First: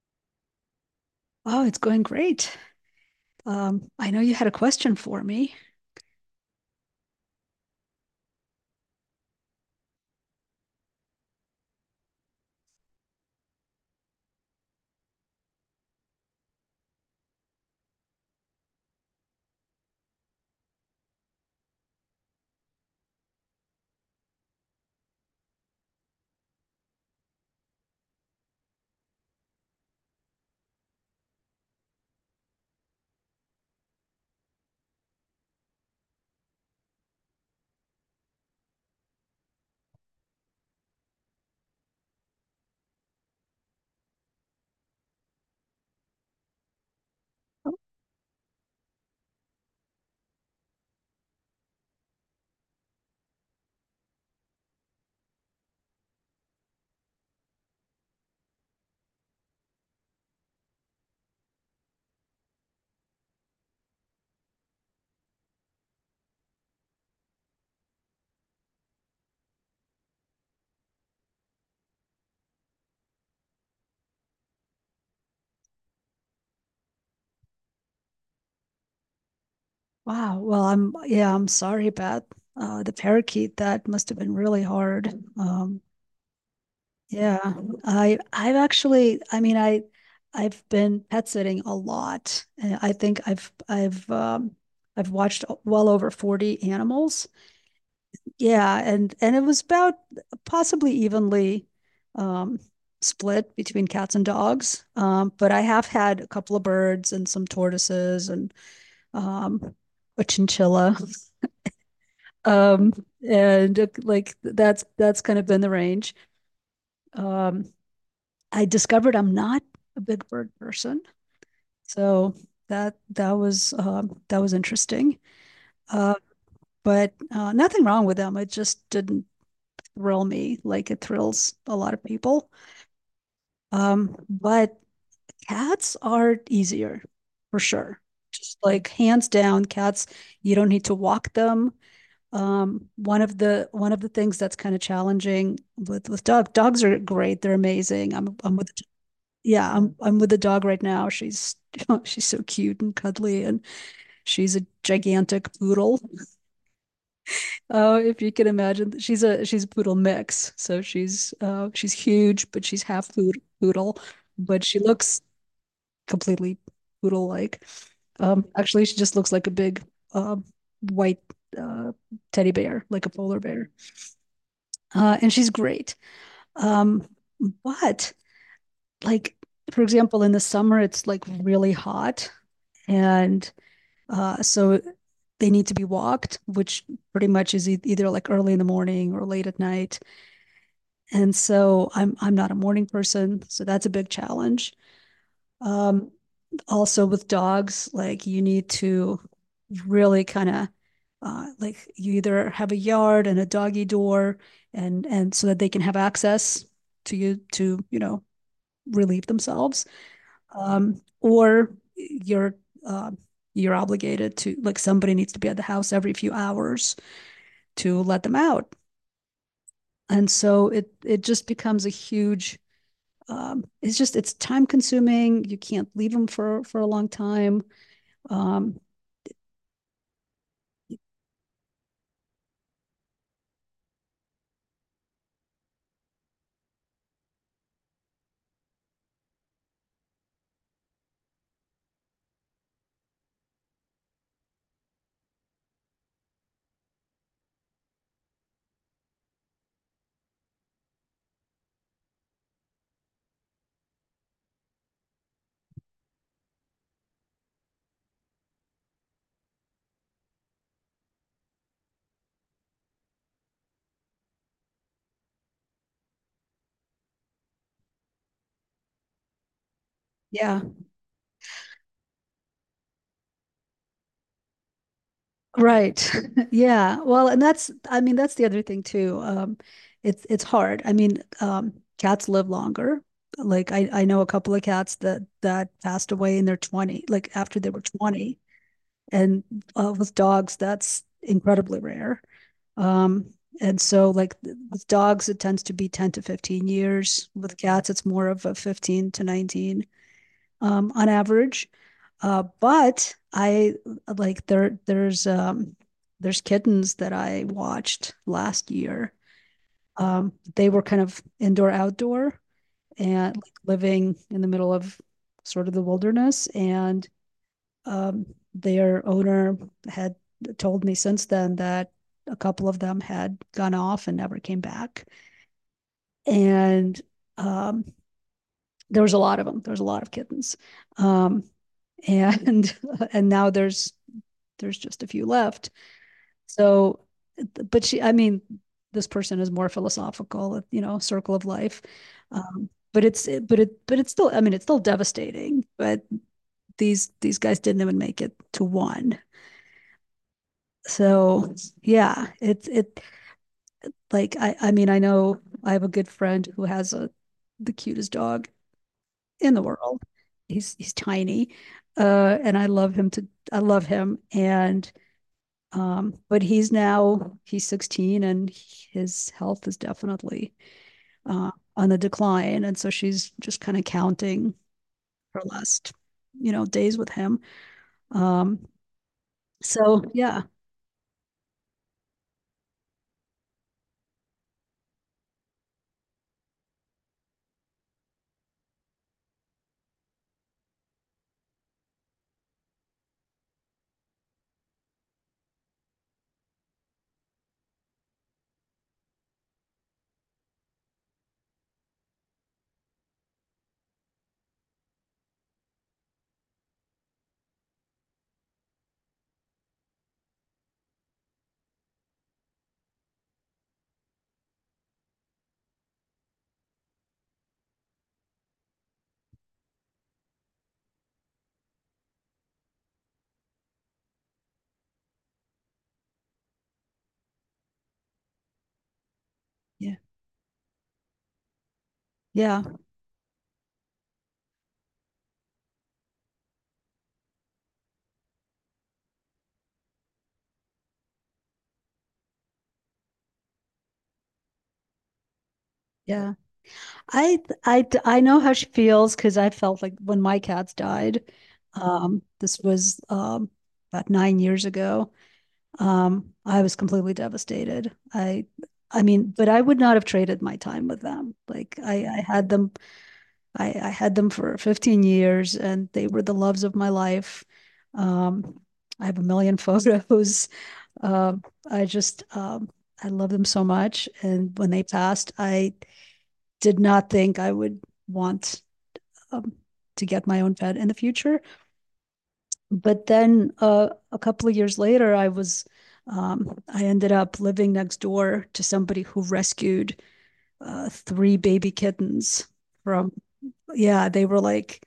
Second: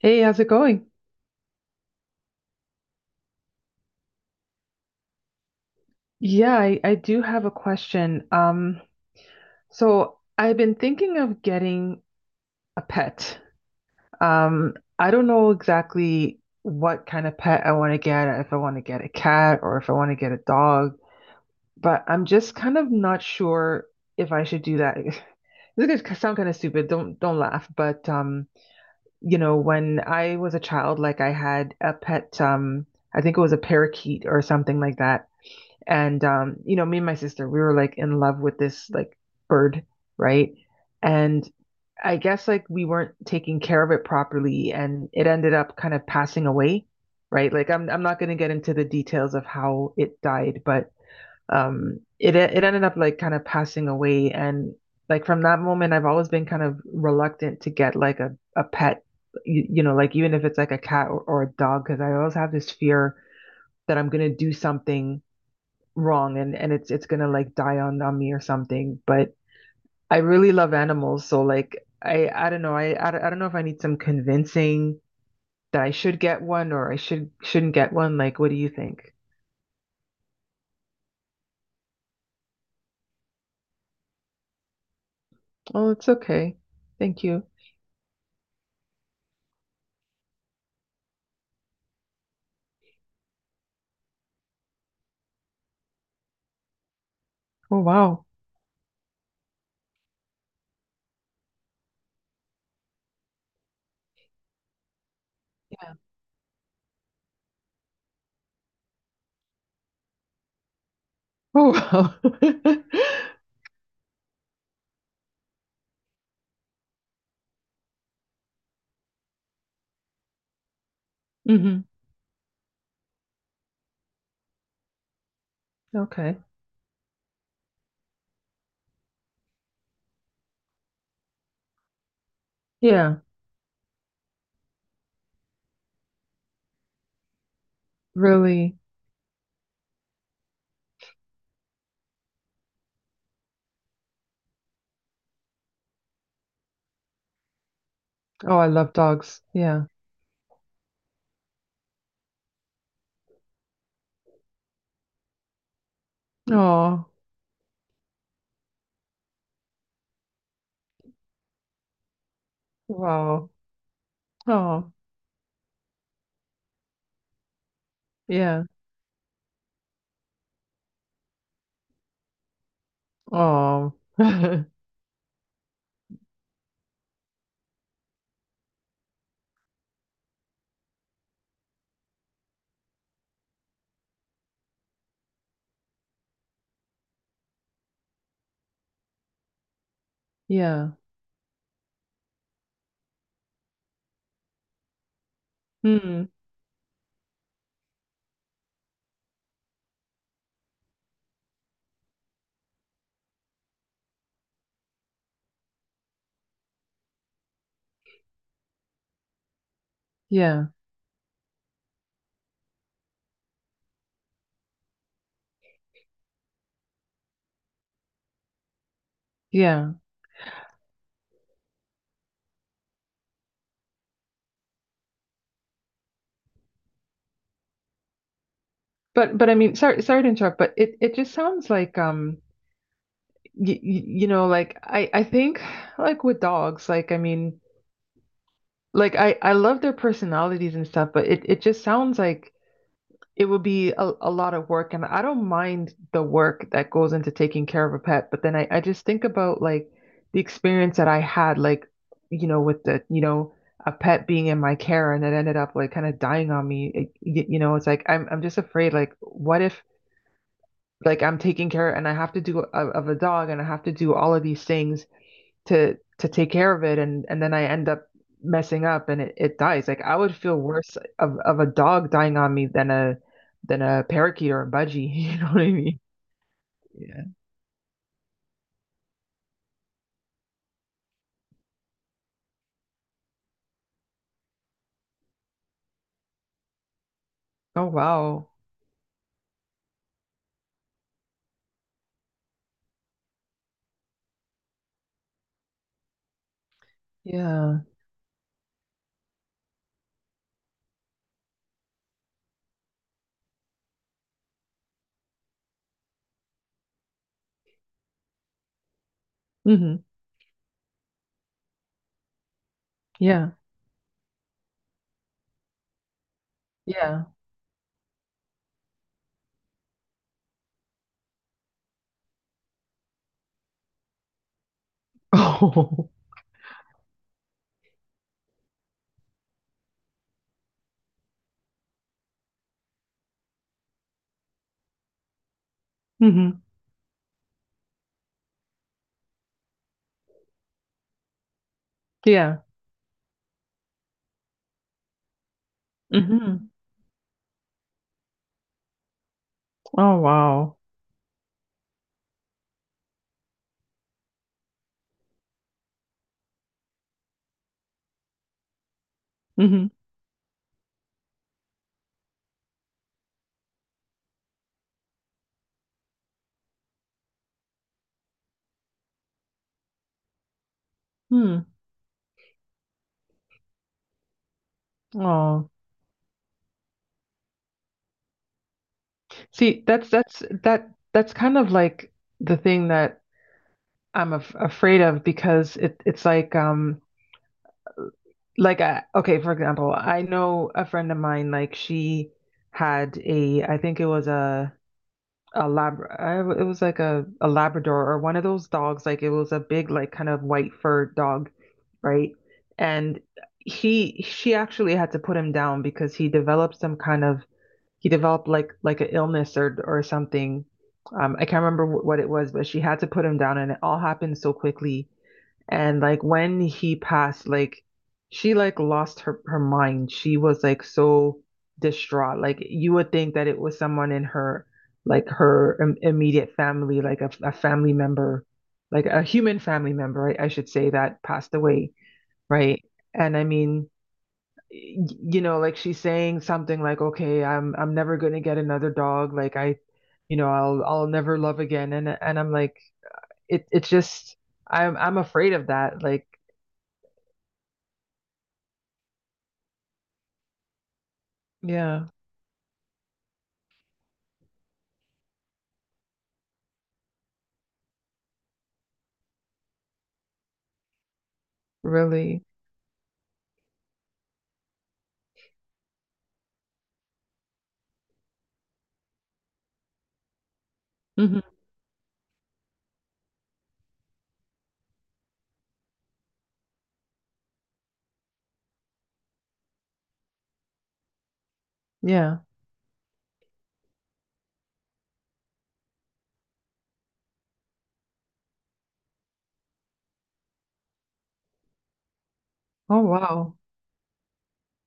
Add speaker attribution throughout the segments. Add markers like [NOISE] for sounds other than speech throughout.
Speaker 1: Hey, how's it going?
Speaker 2: Oh, it's going great. I know you had a question for me.
Speaker 1: Yeah, I do have a question. So I've been thinking of getting a pet. I don't know exactly what kind of pet I want to get, if I want to get a cat or if I want to get a dog, but I'm just kind of not sure if I should do that. [LAUGHS] This is gonna sound kind of stupid. Don't laugh, but when I was a child, like I had a pet, I think it was a parakeet or something like that. And me and my sister, we were like in love with this like bird, right? And I guess like we weren't taking care of it properly, and it ended up kind of passing away, right? Like I'm not going to get into the details of how it died, but it ended up like kind of passing away. And like from that moment I've always been kind of reluctant to get like a pet, like even if it's like a cat or a dog, because I always have this fear that I'm going to do something wrong, and it's gonna like die on me or something. But I really love animals, so like I don't know. I don't know if I need some convincing that I should get one or I shouldn't get one. Like, what do you think?
Speaker 2: Wow. Well, I'm sorry about the parakeet. That must have been really hard. Um,
Speaker 1: Oh, it's okay. Thank
Speaker 2: yeah,
Speaker 1: you.
Speaker 2: I've actually, I mean, I've been pet sitting a lot. And I think I've watched well over 40 animals.
Speaker 1: Oh, wow.
Speaker 2: Yeah, and it was about possibly evenly, um, split between cats and dogs. But I have
Speaker 1: Yeah.
Speaker 2: had a couple of birds and some tortoises and um, a chinchilla. [LAUGHS]
Speaker 1: Oh, wow.
Speaker 2: Um, and like that's kind of been the range. Um, I discovered I'm not a big bird person,
Speaker 1: [LAUGHS] Hmm.
Speaker 2: so that was that was interesting. Uh,
Speaker 1: Okay.
Speaker 2: but nothing wrong with them. It just didn't thrill me like it thrills a lot of people.
Speaker 1: Yeah.
Speaker 2: But cats are easier for sure. Just,
Speaker 1: Really?
Speaker 2: like hands down, cats, you don't need to walk them. One of the things that's kind of challenging with dogs are great. They're amazing. I'm
Speaker 1: Oh, I
Speaker 2: with
Speaker 1: love dogs,
Speaker 2: yeah,
Speaker 1: yeah.
Speaker 2: I'm with a dog right now. She's [LAUGHS] she's so cute and cuddly and she's a gigantic poodle.
Speaker 1: Oh,
Speaker 2: Oh, if you can imagine, she's a poodle mix. So she's huge, but she's
Speaker 1: wow.
Speaker 2: poodle, but she
Speaker 1: oh
Speaker 2: looks completely poodle like.
Speaker 1: yeah
Speaker 2: Actually, she just looks like a big uh, white uh, teddy bear, like a polar bear.
Speaker 1: oh. [LAUGHS]
Speaker 2: And she's great. Um, but, like, for example, in the summer, it's like really hot. And so they need to be walked, which pretty much is either like early in the morning or late at night.
Speaker 1: Yeah.
Speaker 2: And so I'm not a morning person, so that's a big challenge. Um,
Speaker 1: Hmm.
Speaker 2: also with dogs, like you need to really kind of like you either have a yard and a doggy door and so that they can have access to you know relieve themselves,
Speaker 1: Yeah.
Speaker 2: or you're uh, you're obligated to, like, somebody needs to be at the house every few hours to let them out,
Speaker 1: Yeah.
Speaker 2: and so it just becomes a huge, it's just it's time consuming, you can't leave them for a long time. Um,
Speaker 1: But I mean, sorry to interrupt, but it just sounds like like I think, like with dogs, like I mean, like I love their personalities and stuff, but it just sounds like it would be a lot of work. And I don't mind the work that goes into taking care of a pet, but then I just think about like the experience that I had, like with the a pet being in my care, and it ended up like kind of dying on me. It's like I'm just afraid, like, what if like I'm taking care, and I have to do of a dog, and I have to do all of these things to take care of it, and then I end up messing up, and it dies. Like, I would feel
Speaker 2: yeah,
Speaker 1: worse of a dog dying on me than a parakeet or a budgie. [LAUGHS] You know what I mean?
Speaker 2: right. [LAUGHS] Yeah.
Speaker 1: Yeah.
Speaker 2: Well, and that's, I mean, that's the other thing too. It's hard. I mean, cats live longer. Like I know a couple of cats that passed away in their 20, like after they were
Speaker 1: Oh,
Speaker 2: 20.
Speaker 1: wow.
Speaker 2: And with dogs, that's incredibly rare. Um, and so, like with dogs, it tends to be 10 to 15 years. With
Speaker 1: Yeah.
Speaker 2: cats, it's more of a 15 to 19, on average. But I like there there's kittens that I watched last year.
Speaker 1: Hmm.
Speaker 2: They were kind of indoor outdoor and
Speaker 1: Yeah.
Speaker 2: like living in the middle of sort of the wilderness and,
Speaker 1: Yeah.
Speaker 2: um, their owner had told me since then that a couple of them had gone off and never came back.
Speaker 1: Oh.
Speaker 2: And um, there was a lot of them. There was a lot of kittens. Um, [LAUGHS] and now there's just a few left.
Speaker 1: [LAUGHS] Hmm.
Speaker 2: So, but she, I mean, this person is more philosophical, you know, circle of life.
Speaker 1: Yeah.
Speaker 2: But it's still, I mean, it's still devastating. But
Speaker 1: Hmm.
Speaker 2: these guys didn't even make it to one.
Speaker 1: Oh, wow.
Speaker 2: So yeah, it's it like I mean, I know I have a good friend who has a the cutest dog in the
Speaker 1: Hmm.
Speaker 2: world. He's tiny, and I love him, and but he's 16, and his health is definitely,
Speaker 1: Hmm.
Speaker 2: on the decline, and so she's just kind of counting her
Speaker 1: Oh.
Speaker 2: last, you know, days with him. Um,
Speaker 1: See,
Speaker 2: so
Speaker 1: that's
Speaker 2: yeah,
Speaker 1: that's that that's kind of like the thing that I'm af afraid of, because it's like I, okay, for example, I know a friend of mine, like she had a, I think it was a lab. I, it was like a Labrador, or one of those dogs, like it was a big like kind of white fur dog, right? And he she actually had to put him down because he developed some kind of he developed like an illness or something. I can't remember what it was, but she had to put him down, and it all happened so quickly. And like when he passed, like she like lost her mind. She was like so distraught. Like, you would think that it was someone in her, like her im immediate family, like a family member, like a human family
Speaker 2: yeah,
Speaker 1: member, I should say, that passed away,
Speaker 2: yeah,
Speaker 1: right? And I mean, like she's saying something like, "Okay, I'm never gonna get another dog. Like I, I'll never love again." And I'm like, it's just. I'm afraid of that. Like.
Speaker 2: yeah. I I know how she feels, because I felt like when my cats died,
Speaker 1: Yeah,
Speaker 2: this was about 9 years ago. I was completely devastated. I mean, but I would not have traded my time with them.
Speaker 1: really.
Speaker 2: I had them for 15 years, and they were the loves of my life. Um, I have a million [LAUGHS] photos.
Speaker 1: Mhm.
Speaker 2: Um, I just I love them so much, and when they passed, I did not think I would want, um, to get my own pet in the future.
Speaker 1: Yeah.
Speaker 2: But then a couple of years later, I was, I ended up living next door to somebody who rescued three baby kittens
Speaker 1: Oh,
Speaker 2: from,
Speaker 1: wow.
Speaker 2: yeah, they were like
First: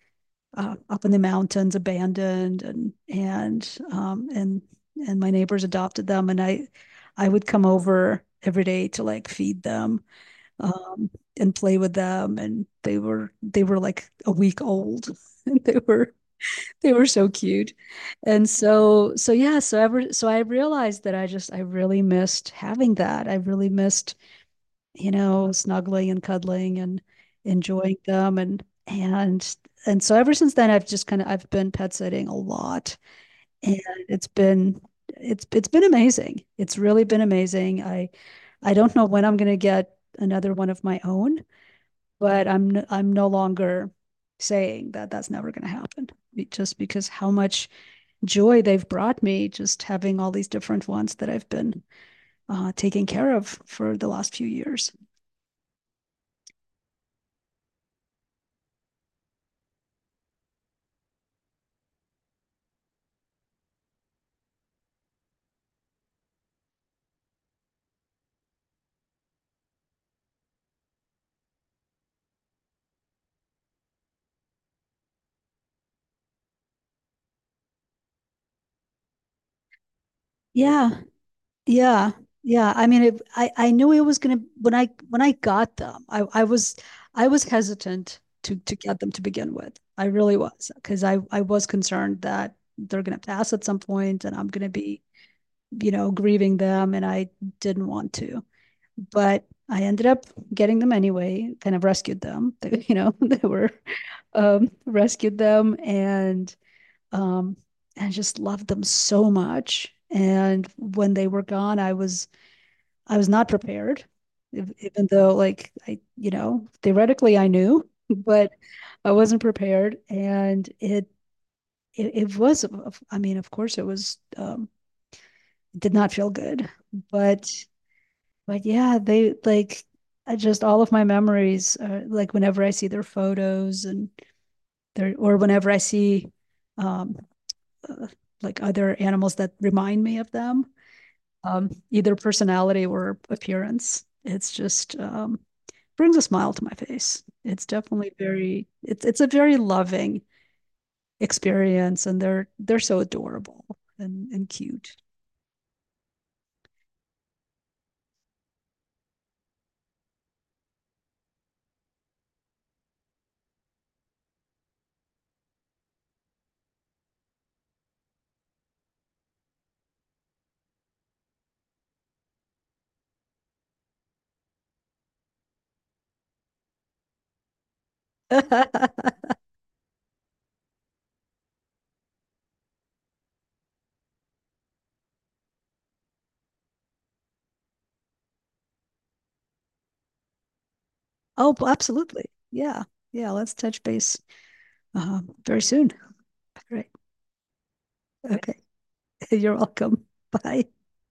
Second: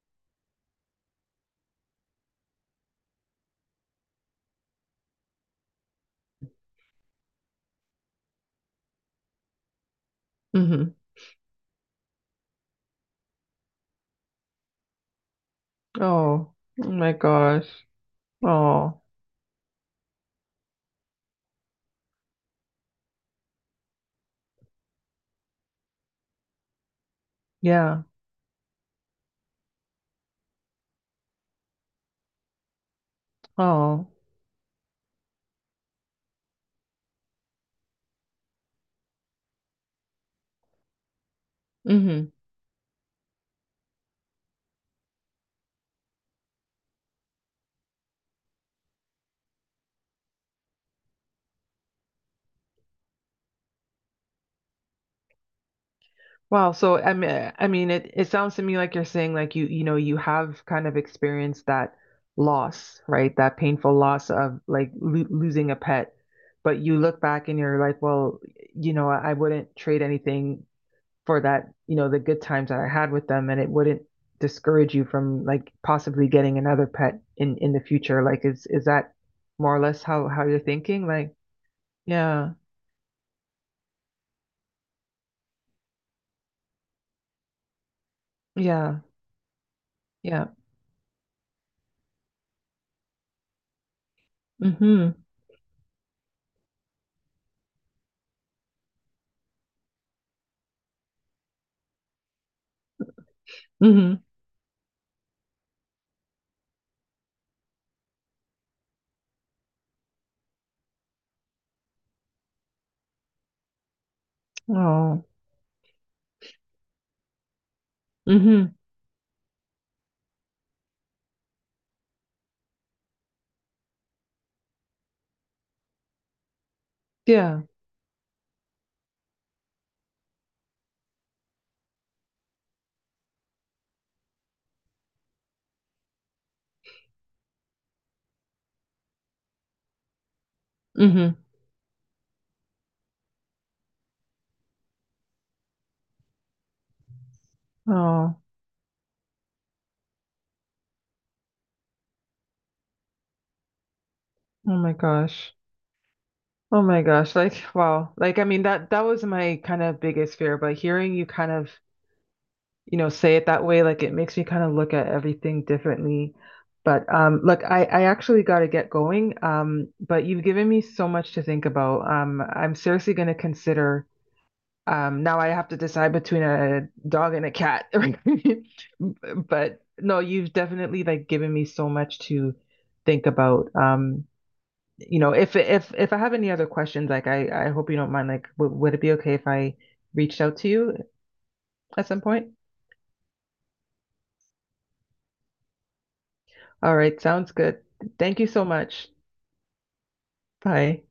Speaker 2: up in the mountains, abandoned, and and my neighbors adopted them, and I would come over every day to like feed them,
Speaker 1: Mhm.
Speaker 2: um, and play with them. And they were like a week old, [LAUGHS] and
Speaker 1: Oh, oh
Speaker 2: they were
Speaker 1: my
Speaker 2: so
Speaker 1: gosh.
Speaker 2: cute. And
Speaker 1: Oh,
Speaker 2: so yeah, so I realized that I really missed having that. I really missed, you know, snuggling and cuddling and enjoying
Speaker 1: yeah.
Speaker 2: them, and so ever since then I've just kind of I've been pet sitting a lot, and
Speaker 1: Oh.
Speaker 2: it's been it's been amazing. It's really been amazing. I don't know when I'm going to get another one of my own,
Speaker 1: Mhm.
Speaker 2: but I'm no longer saying that that's never going to happen, just because how much joy they've brought me, just having all these different ones that I've been, taking care of for the last few years.
Speaker 1: Wow. So I mean, it sounds to me like you're saying, like, you have kind of experienced that loss, right? That painful loss of like lo losing a pet, but you look back and you're like, well, I wouldn't trade anything for that, the good times that I had with them, and it wouldn't discourage you from like possibly getting another pet in the future. Like, is that more or less how you're
Speaker 2: Yeah.
Speaker 1: thinking? Like,
Speaker 2: Yeah.
Speaker 1: yeah,
Speaker 2: Yeah. I mean, I knew it was gonna when I got them, I was, I was hesitant to get
Speaker 1: yeah,
Speaker 2: them to begin with. I really
Speaker 1: yeah.
Speaker 2: was, because I was concerned that they're gonna pass at some point and I'm gonna be,
Speaker 1: Mm-hmm.
Speaker 2: you know, grieving them, and I didn't want to. But I ended up getting them anyway, kind of rescued them. [LAUGHS] They, you know, [LAUGHS] they were
Speaker 1: Mm-hmm.
Speaker 2: rescued them um and just loved them so much. And when they were gone, I was not prepared, even
Speaker 1: Oh.
Speaker 2: though, like, I, you know, theoretically I knew, [LAUGHS] but
Speaker 1: Mm-hmm.
Speaker 2: I wasn't prepared. And it was, I mean, of course it was, did not feel good, but,
Speaker 1: Yeah.
Speaker 2: but yeah, they like, I just, all of my memories are like whenever I see their photos and their, or whenever I see, um, uh, like other animals that remind me of them,
Speaker 1: Mm-hmm.
Speaker 2: either personality or appearance. It's just, brings a smile to my face. It's definitely
Speaker 1: Oh.
Speaker 2: very it's a very loving experience, and they're so adorable and
Speaker 1: Oh my
Speaker 2: cute.
Speaker 1: gosh. Oh my gosh. Like, wow. Like, I mean, that was my kind of biggest fear, but hearing you kind of say it that way, like it makes me kind of look at everything differently. But look, I actually got to get going. But you've given me so much to think about. I'm seriously going to consider. Now I have to decide between a dog and a cat.
Speaker 2: [LAUGHS]
Speaker 1: [LAUGHS]
Speaker 2: Oh,
Speaker 1: But no, you've definitely like given me so much to think about. If I have any other questions, like I hope you don't mind. Like, w would it be okay if I reached out to you
Speaker 2: well,
Speaker 1: at some
Speaker 2: absolutely,
Speaker 1: point?
Speaker 2: yeah, yeah. Let's touch base, very soon. All right,
Speaker 1: All right, sounds good. Thank you
Speaker 2: okay.
Speaker 1: so much.
Speaker 2: [LAUGHS] You're welcome. Bye.
Speaker 1: Bye.